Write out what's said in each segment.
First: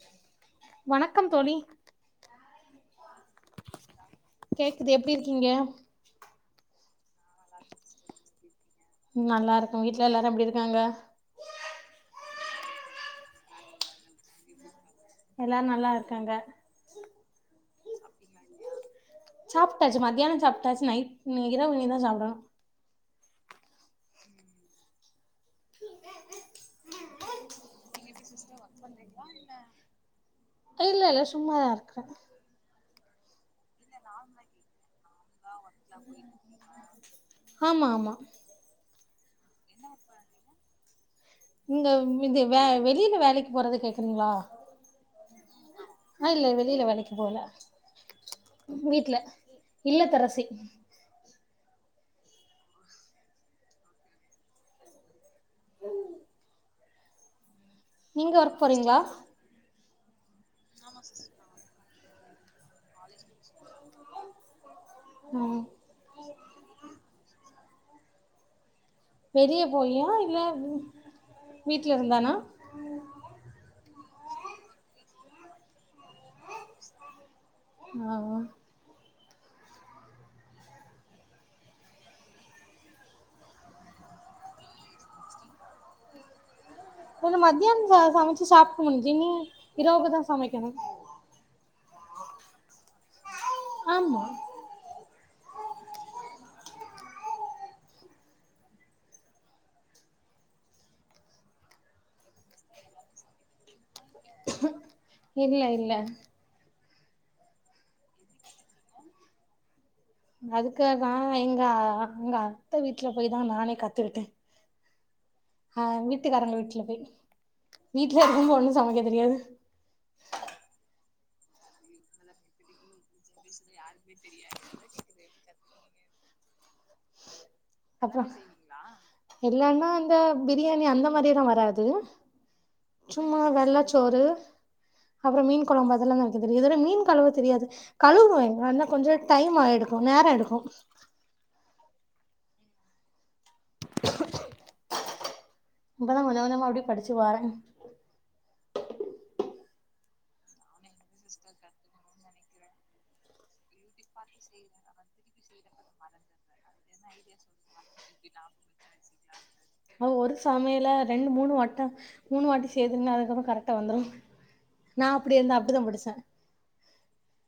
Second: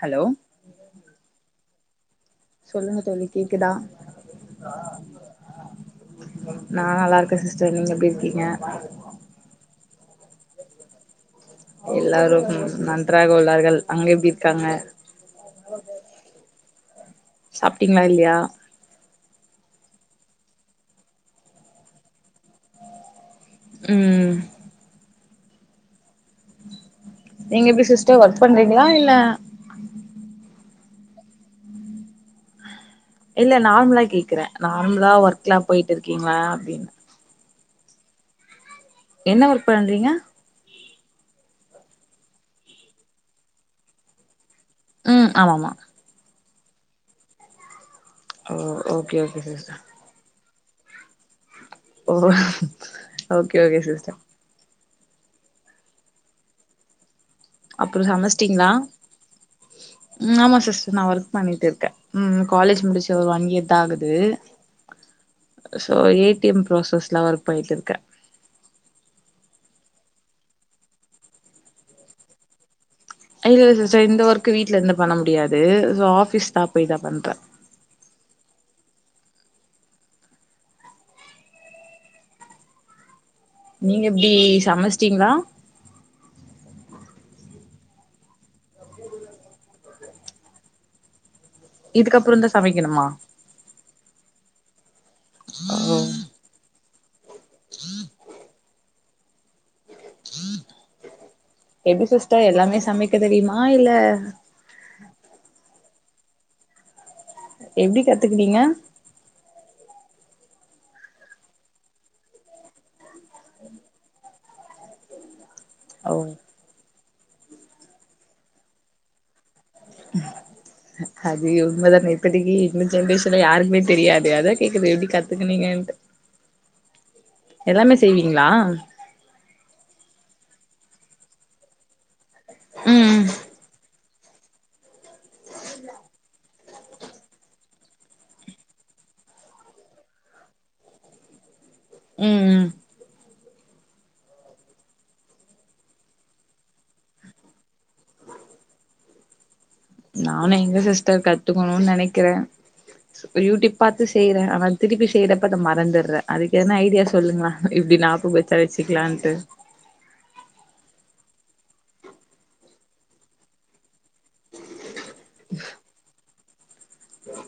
hello வணக்கம் தோழி சொல்லுங்க தோழி கேக்குதா கேக்குது எப்டி இருக்கீங்க நா நல்லா இருக்கே சிஸ்டர் நீங்க எப்டி இருக்கீங்க ம் நல்லா இருக்கோ வீட்ல எல்லாரு எப்டி இருக்காங்க எல்லாரும் நன்றாக உள்ளார்கள் அங்க எப்டி இருக்காங்க எல்லார் நல்லா இருக்காங்க சாப்ட்டீங்ளா இல்லியா சாப்ட்டாச்சு மத்தியானோ சாப்ட்டாச்சு நைட்னு இரவு இதா சாப்டணு ம் நீங்க எப்டி சிஸ்டர் ஒர்க் பண்றீங்ளா இ இல்ல இல்ல சும்மாதா இருக்ற இல்ல நார்மலா கேக்குறே நார்மலா ஒர்க்லா போய்ட்டுருக்கீங்ளா அப்டினு ஆமா ஆமா என்ன ஒர்க் பண்றீங்க நீங்க இது வே வெளியில வேலைக்கு போறத கேக்குறீங்ளா ம் ஆமாமா ஆ இல்ல வெளியில வேலைக்கு போல ஓ வீட்ல ஓகே ஓகே சிஸ்டர் இல்லத்தரசி ஓ ஓகே ஓகே சிஸ்டர் ம்ம் அப்றோ நீங்க ஒர்க் சமச்சிட்டீங்களா போறீங்ளா ம் ஆமா சிஸ்டர் நா ஒர்க் பண்ணிட்டு இருக்கே ம் காலேஜ் முடிச்சு ஒரு ஒன் இயர்தா ஆகுது ம் தோ ஒரு ஏ டி எம் ப்ராசஸ்லா ஒர்க் பண்ணிட்டுருக்கே வெளிய போயியா இல்ல வீட்ல இருந்தானா இல்ல சிஸ்டர் இந்த ஒர்க்கு வீட்ல இருந்து பண்ண முடியாது சோ ஆஃபிஸ் தா போய்தா பண்றே ஆ உ நீங்க எப்டி சமஸ்டீங்ளா கொஞ்சோ மத்தியான்தா சமச்சி சாப்புண்ணு ஜெனி இரவுக்குதா சமைக்கணு இதுக்கப்புறந்தா சமைக்கணுமா ஆமா ஓ எப்டி சிஸ்டர் எல்லாமே சமைக்க தெரியுமா இல்ல இல்ல இல்ல எப்டி கத்துக்கிட்டீங்க அதுக்காகதா எங்க அங்க அத்த வீட்ல போய் தா நானே கத்துக்கிட்டே ஆ ஓ வீட்டுக்காரங்க வீட்ல போய் வீட்ல இருக்கு போ ஒன்னோ சமைக்க தெரியாது அது உண்ம தான இப்போதைக்கி இந்த ஜென்ரேஷ ன்ல யாருக்குமே தெரியாது அதா கேக்குது எப்டி கத்துக்கனீங்கன்ட்டு எல்லாமே செய்வீங்களா எல்லான்னா இந்த பிரியாணி அந்த மாரிலா வராது ம் சும்மா வெள்ளச்சோறு அப்புறோ மீன் கொழம்பு அதல்லா நா வெக்க தெரியு இதோட மீன் கழுவ தெரியாது கலுவுவ ஆனா கொஞ்சோ டைம் ஆய்டுக்கோ நேரோ எடுக்கோ ம் ம் இப்பதா கொஞ்ச கொஞ்சமா அப்டியே படிச்சு வாறே நானு எங்க சிஸ்டர் கத்துக்கனோனு நெனைக்குற சு யூ டியூப் பாத்து செய்ற ஆனா திருப்பி செய்றப்ப அத மறந்துட்ற அதுக்கு என்ன ஐடியா சொல்லுங்ள இப்டி நாப்பு த்துல வெச்சிக்கலான்ட்டு அ ஒரு சமையல ரெண்டு மூணு வாட்டம் மூணு வாட்டி சேய்தீங்ன்னா அதுக்கப்புறோ கரெக்டா வந்துரோ நா அப்டி இருந்தா அப்டிதா படிச்ச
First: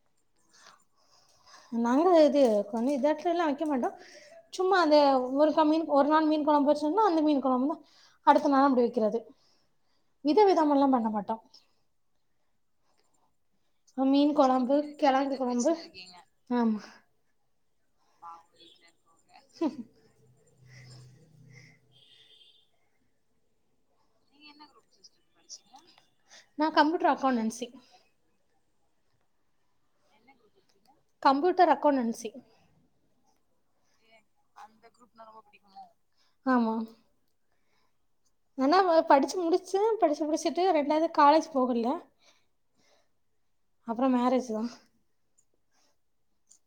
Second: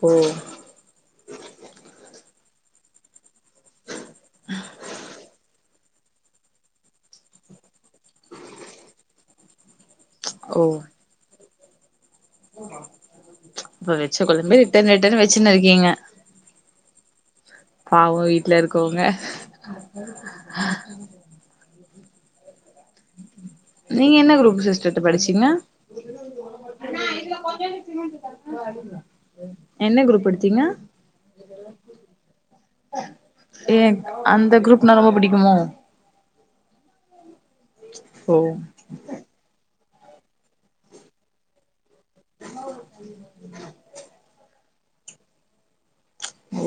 ஓ நாங்க இது கொஞ்சோ இதாட்டோலா வெக்க மாட்டோ சும்மா அந்த ஒரு கா மீன் ஒரு நாள் மீன் கொழம்பு வெச்சோன்னா அந்த மீன் கொழம்பு தா அடுத்த நாளு அப்டி வெக்குறது வித விதமல்லா பண்ண மாட்டோ பூ மா மீன் கொலம்பு கெலங்கு வெச்சுன்னு கொழம்பு இருக்கீங்க ஆமா பாவோ வீட்ல இருக்கவுங்க நீங்க என்ன குரூப் சிஸ்டடுத்து படிச்சீங்க நா கம்ப்பூட்ரு அக்கவுண்டன்ஸி அ அடிங்க என்ன குரூப் எடுத்தீங்க கம்பூட்டர் அக்கவுண்டன்சி ஏங் அந்த குரூப்னா ரொம்ப புடிக்குமோ ஆமா ஓ நல்ல வேல படிச்சு முடிச்சு படிச்சு முடிச்சுட்டு ரெண்டாவ்து காலேஜ் போகல்ல அப்புறோ மேரஜ் தா ஓ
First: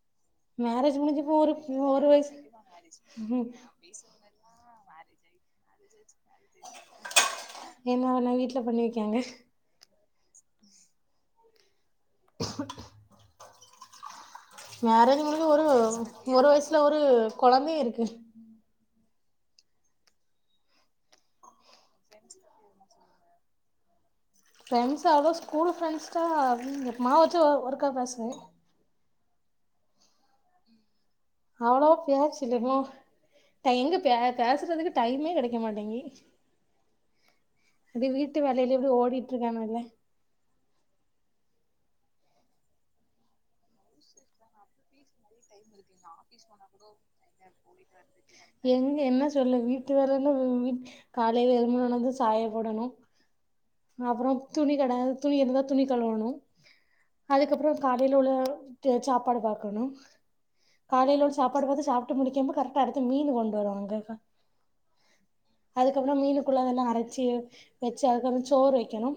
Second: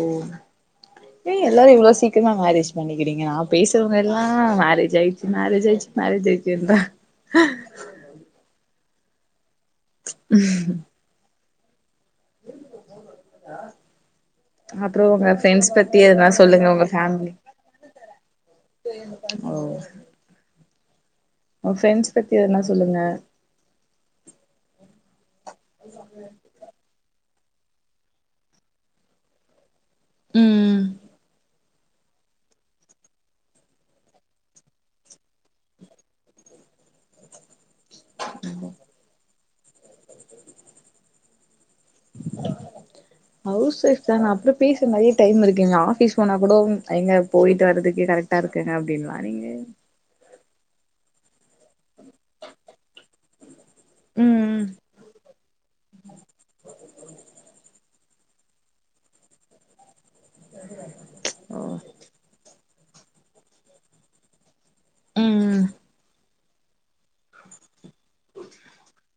மேரேஜ் முடிஞ்சு ஏ இப்போ ஒரு எல்லாரு இவ்ளோ ஒரு சீக்கிரமா வயசு மேரேஜ் பண்ணிக்கிறீங்க நா ம் பேசுறவங்க எல்லா ஆ மேரேஜ் ஆயிச்சு மேரேஜ் ஆயிச்சு மேரேஜ் ஆயிச்சுன்றா ஏன்னா உன்ன வீட்ல பண்ணி வெக்கியாங்க டாஸ்க் அப்புறோ மேரேஜ் உங்க முடிஞ்சு ஒரு ஃப்ரெண்ட்ஸ் பத்தி எதனா ஒரு சொல்லுங்க வயசுல உங்க ஒரு ஃபேமிலி கொழந்தையு இருக்கு ஓ உ ஃப்ரெண்ட்ஸ் பத்தி எதுனா சொல்லுங்க ஃப்ரெண்ட்ஸ் அவ்ளோ ஸ்கூலு ஃப்ரெண்ட்ஸ்ட்டா எப் மாவாச்சு ஒ ஒருக்கா பேசுவ ம் டை எங்க பே பேசுறதுக்கு டைமே கெடைக்க மாட்டேங்கி அது வீட்டு வேலைல அப்டி ஓடிட்டு இருக்கனல்லே ஹவுஸ் ஒய்ஃப் தான அப்ற பேச நெறைய டைம் இருக்குங்க ஆஃபீஸ் போனா கூட எங்க போயிட்டு வரதுக்கு கரெக்டா இருக்குங்க எங்க அப்டின்வா என்ன நீங்க சொல்ல வீட்டு வேலன்ன எப் காலைல எழும்பனதுலந்து சாய போடணு அப்றம் துணி கட துணி இருந்தா துணி கலுவணும் அதுக்கப்றம் காலையிலுள்ள சாப்பாடு பாக்கணும் காலைல உள்ள சாப்பாடு ஓ பாத்து சாப்ட்டு முடிக்கம்ப கரெ அடுத்து மீனு கொண்டு வருவாங்க கா ம் அதுக்கப்றம் மீனு குள்ளதல்லா அரச்சி வச்ச அதுக்கு வந்து சோறு வெக்கணு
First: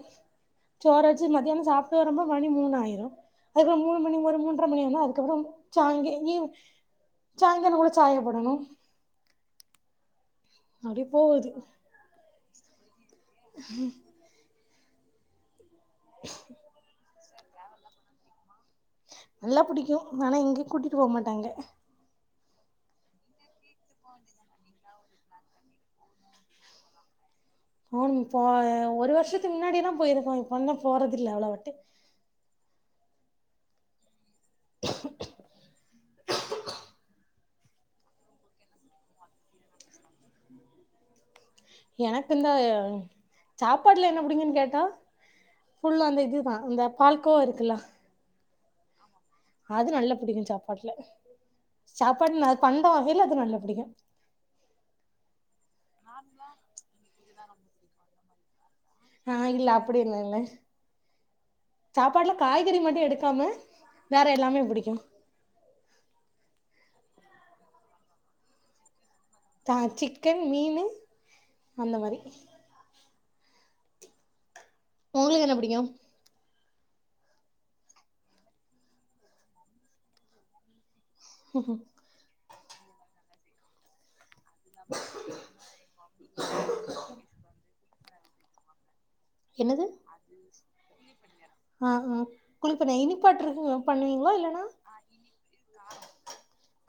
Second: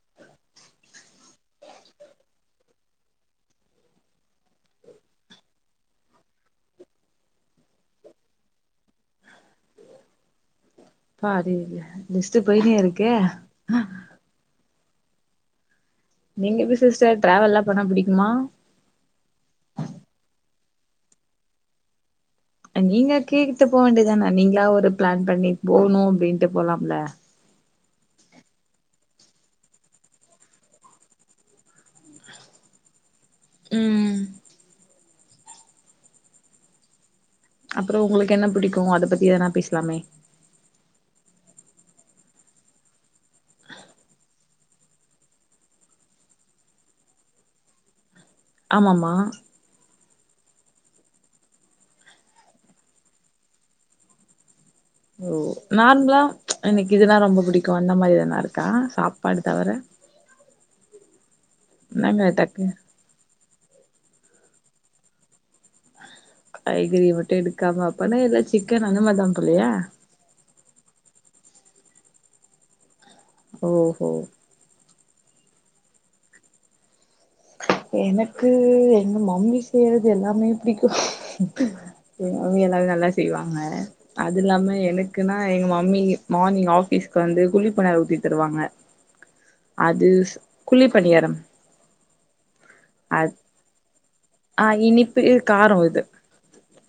சோறச்சு மத்யான சாப்ட்டு வரம்போ மணி மூணாயிரும் அதுக்கப்றம் மூணு மணி ஒரு மூன்ற மணி ஆனா அதுக்கப்றம் சாய்ங்கங்க சாய்ங்கால கூட சாயப்போடணும் அப்டி போகுது பாதில லிஸ்ட்டு போய்னே இருக்கே ம் நீங்க எப்டி சிஸ்டர் டிராவல்லாம் பண்ண புடிக்குமா நல்லா புடிக்கும் ஆனாலு எங்கய கூட்டிட்டு போமாட்டாங்க அ நீங்க கேட்டு போவேண்டியதானா நீங்களா ஒரு பிளான் பண்ணி போணும் அப்டின்ட்டு போலாம்ல அன் போய ஒரு வருஷத்துக்கு முன்னாடில்லா போயிருக்ககோ இப்பல்லாம் போறதில்ல அவ்ளவாட்டி ம் [inaudible] அப்றோ உங்களுக்கு என்ன பிடிக்கும் அத பத்தி ஏதனா பேசலாமே எனக்கு இல்ல இந்த சாப்பாட்டல என்ன புடிகன்னு கேட்டா ஃபுல் அந்த இதுதா இந்த பால்கோவா இருக்குல்ல ஆமாமா அது நல்ல புடிக்கும் சாப்பாட்டுல சாப்பாடு நா அது பண்ட வகைல அது நல்ல புடிக்கும் ஓ நார்மலா எனக்கு இதனா ரொம்ப புடிக்கும் அந்த மாரி எதனா இருக்கா சாப்ப ஆ இல்ல அப்டி என்ன இல்ல என்னங்க சாப்பாடுல டக்கு காய்கறி மட்டு எடுக்காம வேற எல்லாமே புடிக்கும் காய்கறி மட்டும் எடுக்காம அப்பனா ஏதா சிக்கன் அந்தமாரி எதும் போலயா தா சிக்கன் மீன் அந்த மாரி ஓஹோ உங்களுக்கு என்ன புடிக்கும் எனக்கு எங்க மம்மி செய்யறது எல்லாமே புடிக்கும் எங்க மம்மி எல்லாமே நல்லா செய்வாங்க அது இல்லாம எனக்குன்னா எங்க மம்மி மானிங் ஆபீஸ்க்கு வந்து குழிப்பபணியாரம் ஊத்தி தருவாங்க என்னது அது குழிப்பணியாரம் ஆ ஆ குழிப்பபணியா இனிப்பாட்டு இருக்கு பண்ணுவீங்களா இல்லனா ஆ இனிப்பு காரோ இது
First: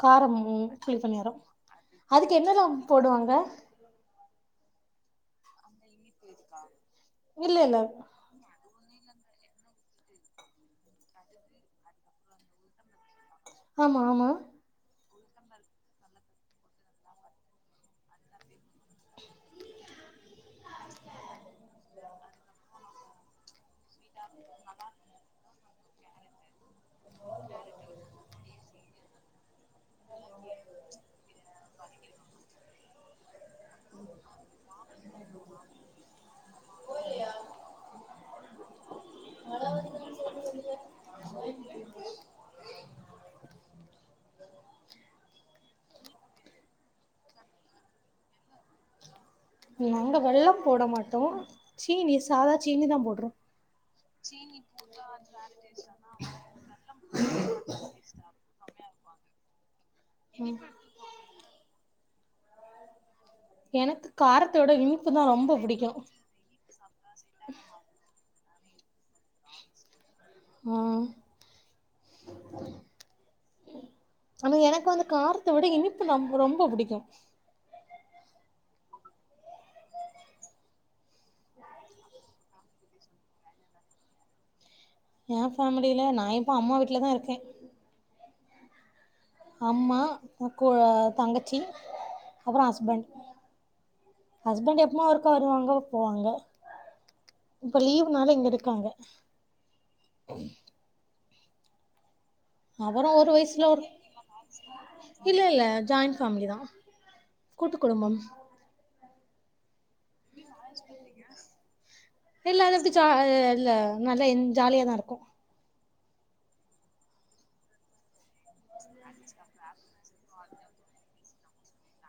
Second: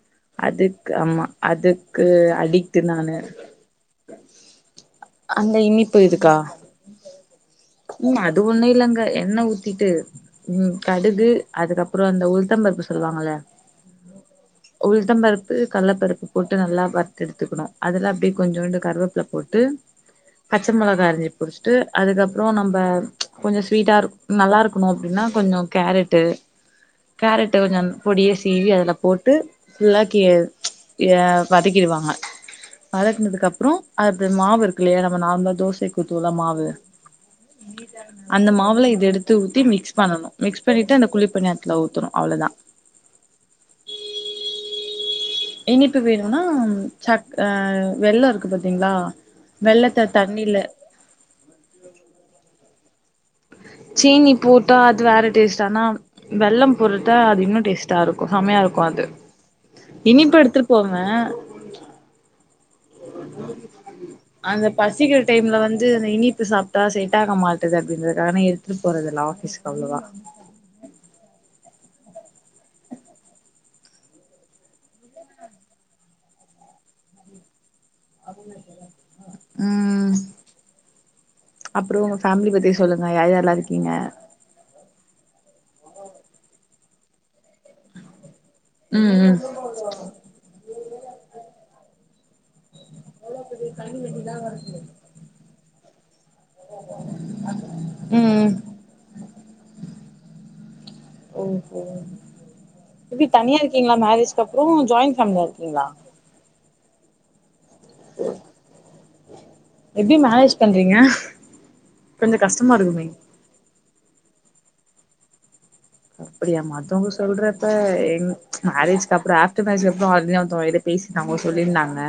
காரமும் அதுக்கு ஆமா குழிப்பணியாரம் அதுக்கு என்னெல்லாம் அடிக்ட்டு நானு போடுவாங்க அந்த இனிப்பு இருதுக்கா இல்ல இல்ல இது ஒன்னு இல்லங்க எண்ண ஊத்திட்டு ம் கடுகு அதுக்கப்றம் அந்த உளுதம்பருப்பு சொல்வாங்ல்ல ஆமா ஆமா உளுதம் பருப்பு கள்ள பருப்பு போட்டு நல்லா வறுத்து எடுத்துக்கணு அதுல அப்டியே கொஞ்சுண்டு கருவேப்பல போட்டு பச்சை மெளகா அரைஞ்சி புச்சிட்டு அதுக்கப்றம் நம்ம கொஞ்ச ஸ்வீட்டா இரு நல்லா இருக்கணும் அப்டின்னா கொஞ்ச கேரட்டு கேரட்டு கொஞ்சொம் பொடிய சீவி அதுல போட்டு ஃபுல்லாக்கி யா வதக்கிருவாங்க வதக்குனதுக்கப்புறோ அது அப்டி மாவு இருக்குல்லையா நம்ம நார்மலா தோசைக் ஊத்துவோல்ல மாவு [unintelligible] அந்த மாவுல இத எடுத்து ஊத்தி மிக்ஸ் பண்ணணு மிக்ஸ் பண்ணிட்டு அந்த குளி பணியாரத்துல ஊத்தணு அவ்ளோதா இனிப்பு வேணும்னா சக் அ வெல்லோ இருக்கு பாத் நாங்க வெல்லம் போட மாட்டோ சீனி சாதா சீனிதா போடுறோ சீனி போட்டா அது வேற டேஸ்ட் ஆனா வெல்லம் போருட்டா அது இன்னு டேஸ்டாருக்கு செமையா இருக்கு அது இனிப்பு ம் எடுத்துட்டு போவ்ங்க எனக்கு அந்த காரத்தோட இனிப்பு பசிக்கிற தா ரொம்ப டைம்ல வந்து புடிக்கு அந்த இனிப்பு சாப் ட்டா செட் ஆகமாட்டுது அப்டின்றதுக்காக நா எடுத்துட்டு போறதுல்ல ஆஃபிஸ்க்கு அவ்ளவா ஓ ஆனா எனக்கு வந்து காரத்த விட இனிப்பு நம் ரொம்ப புடிக்கு ம் அப்றோ ஒங்க ஃபேமிலி பத்தி சொல்லுங்க யார்யார்லா இருக்கீங்க எ ஃபேமிலில நா இப்போ அம்மா வீட்லதா இருக்கே ம் ம் அம்மா எ கூழ தங்கச்சி அப்பறோ ஹஸ்பண்ட் ஹஸ்பண்ட் எப்பமா ஒருக்கா வருவாங்க போவாங்க இப்போ லீவ்னால இங்க ம் ம் இருக்காங்க ம் ம் அவரு எப்டி ஒரு தனியா வயசுல ஒரு இருக்கீங்களா மேரேஜ்க்கு அப்றோ ஜாயிண்ட் ஃபேமிலியா இருக்கீங்ளா ஃபேமிலிதா கூட்டுக் குடும்பம் எப்டி மேரேஜ் பண்றீங்க கொஞ்சோ இல்ல கஷ்டமா அது எனக் சா இருக்குமே இல்ல நல்லா இன் ஜாலியாதா இருக்கு அப்டியா மத்தவங்க சொல்றப்ப யங் மேரேஜ்க்கப்பறோ ஆஃப்டர் மேரேஜ்க்கப் றோ அதுதா ஒருத்தோங்க என்ட்ட பேசினவங்க அவங்க சொல்லிருந்தாங்க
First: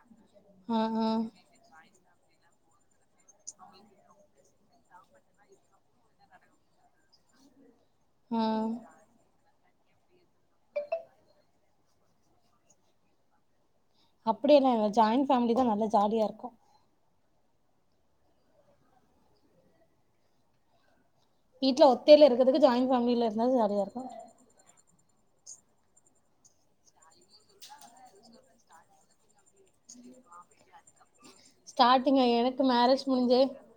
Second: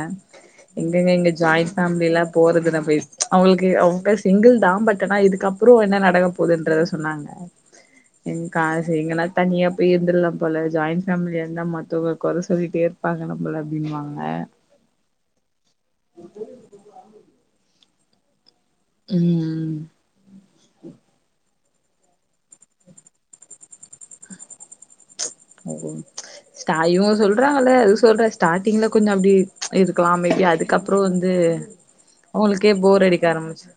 ஆ ஆ எங்கேங்க இங்க ஜாயின்ட் ஃபேமிலில போறதுன்ன போய் அவங்களுக்கு அவுங்க சிங்கிள்தா பட் ஆனா இதுக்கப் புறோ என்ன நடக்க போகுதுன்றத சொன்னாங்க ம் எங்கனா தனியா போய் இருந்தர்லா போல ஜாயிண்ட் ஃபேமிலியா இருந்தா மத்தவங்க கொற சொல்லிட்டே இருப்பாங்க நம்மள அப்படின்னுவாங்க அப்படியெல்லா இல்ல ஜாயிண்ட் ஃபேமிலிதா நல்ல ஜாலியா இருக்கு ம் ம் வீட்ல ஒத்தையில இருக்கறதுக்கு ஜாயின்ட் ஃபேமிலில இருந்தாதா ஜாலியா இருக்கு [inaudible] ஸ்டா இவங்க சொல்றாங்கல்ல அது சொல்றே ஸ்டார்டிங்ல கொஞ்சோ அப்டி இருக்கலா அமைதியா அதுக்கப்பறோ வந்து ஸ்டார்டிங் எனக்கு அவங்களுக்கே மேரேஜ் போர் அடிக்க முடிஞ்சு ஆரம்பிச்சுரு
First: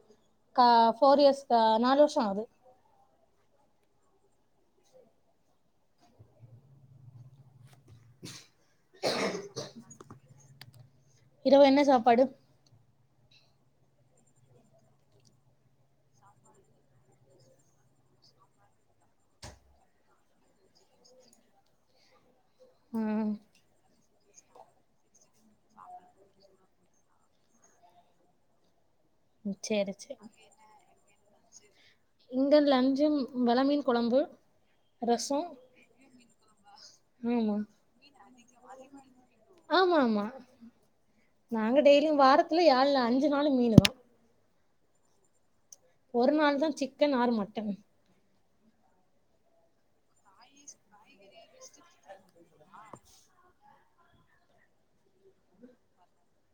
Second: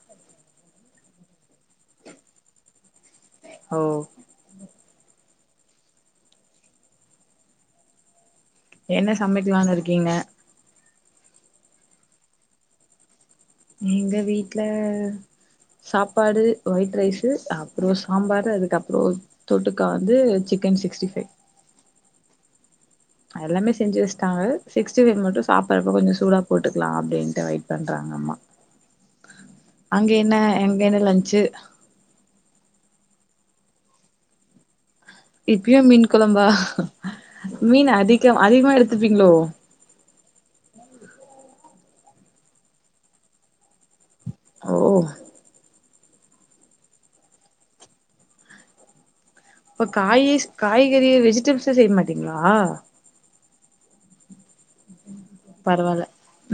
கா ஃபோர் இயர்ஸ்கா நாலு வருஷோ ஆவுது ஓ என்ன சமைக்கலான்னு இருக்கீங்க இரவு என்ன சாப்பாடு எங்க வீட்டுல சாப்பாடு ஒயிட் ரைஸு அப்பறோ சாம்பாரு அதுக்கப்றோ தொட்டுக்க வந்து சிக்கன் சிக்ஸ்டி ஃபைவ் ம் அதெல்லாமே செஞ்சு வச்சுட்டாங்கள் சிக்ஸ்டி ஃபைவ் மட்டு சாப்படுறப்போ கொஞ்சோ சூடா போட்டுக்கலா அப்பிடின்ட்டு வெயிட் பண்றாங்க அம்மா சேரி அங்கே சேரி என்ன எங்கே என்ன லன்ச்சு இங்க லஞ்சம் வெலமீன் கொழம்பு ரசோ இப்பயு மீன் கொழம்பா ஆமா மீன் அதிகம் அதிகமா எடுத்துப்பீங்களோ ஆமா ஆமா நாங்க டெய்லியு வாரத்துல ஏழ் அஞ்சு நாளு மீனு தா ஓ ஒரு நாள் தான் சிக்கன் ஆர் மட்டன் அப்ப காயிஸ் காய்கறி வெஜிடபிள்ஸே செய்ய மாட்டீங்களா பரவால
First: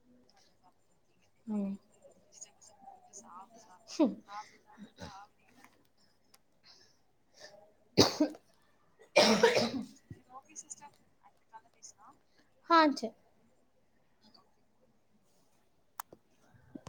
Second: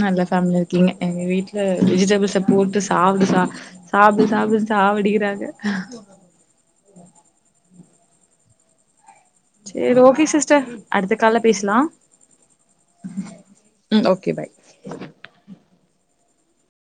நல்ல ஃபேமிலி இங்க எங்க ஆ வீட்டுல வெஜிடபிள்ஸ போட்டு சாப்புடு சா சாப்புடு சாப்டுன்னு சாவடிக்கிறாங்க ம் செரி ஓகே சிஸ்டர் அடுத்த கால்ல பேசலா ஆஹ் செ ம் ஓகே பாய்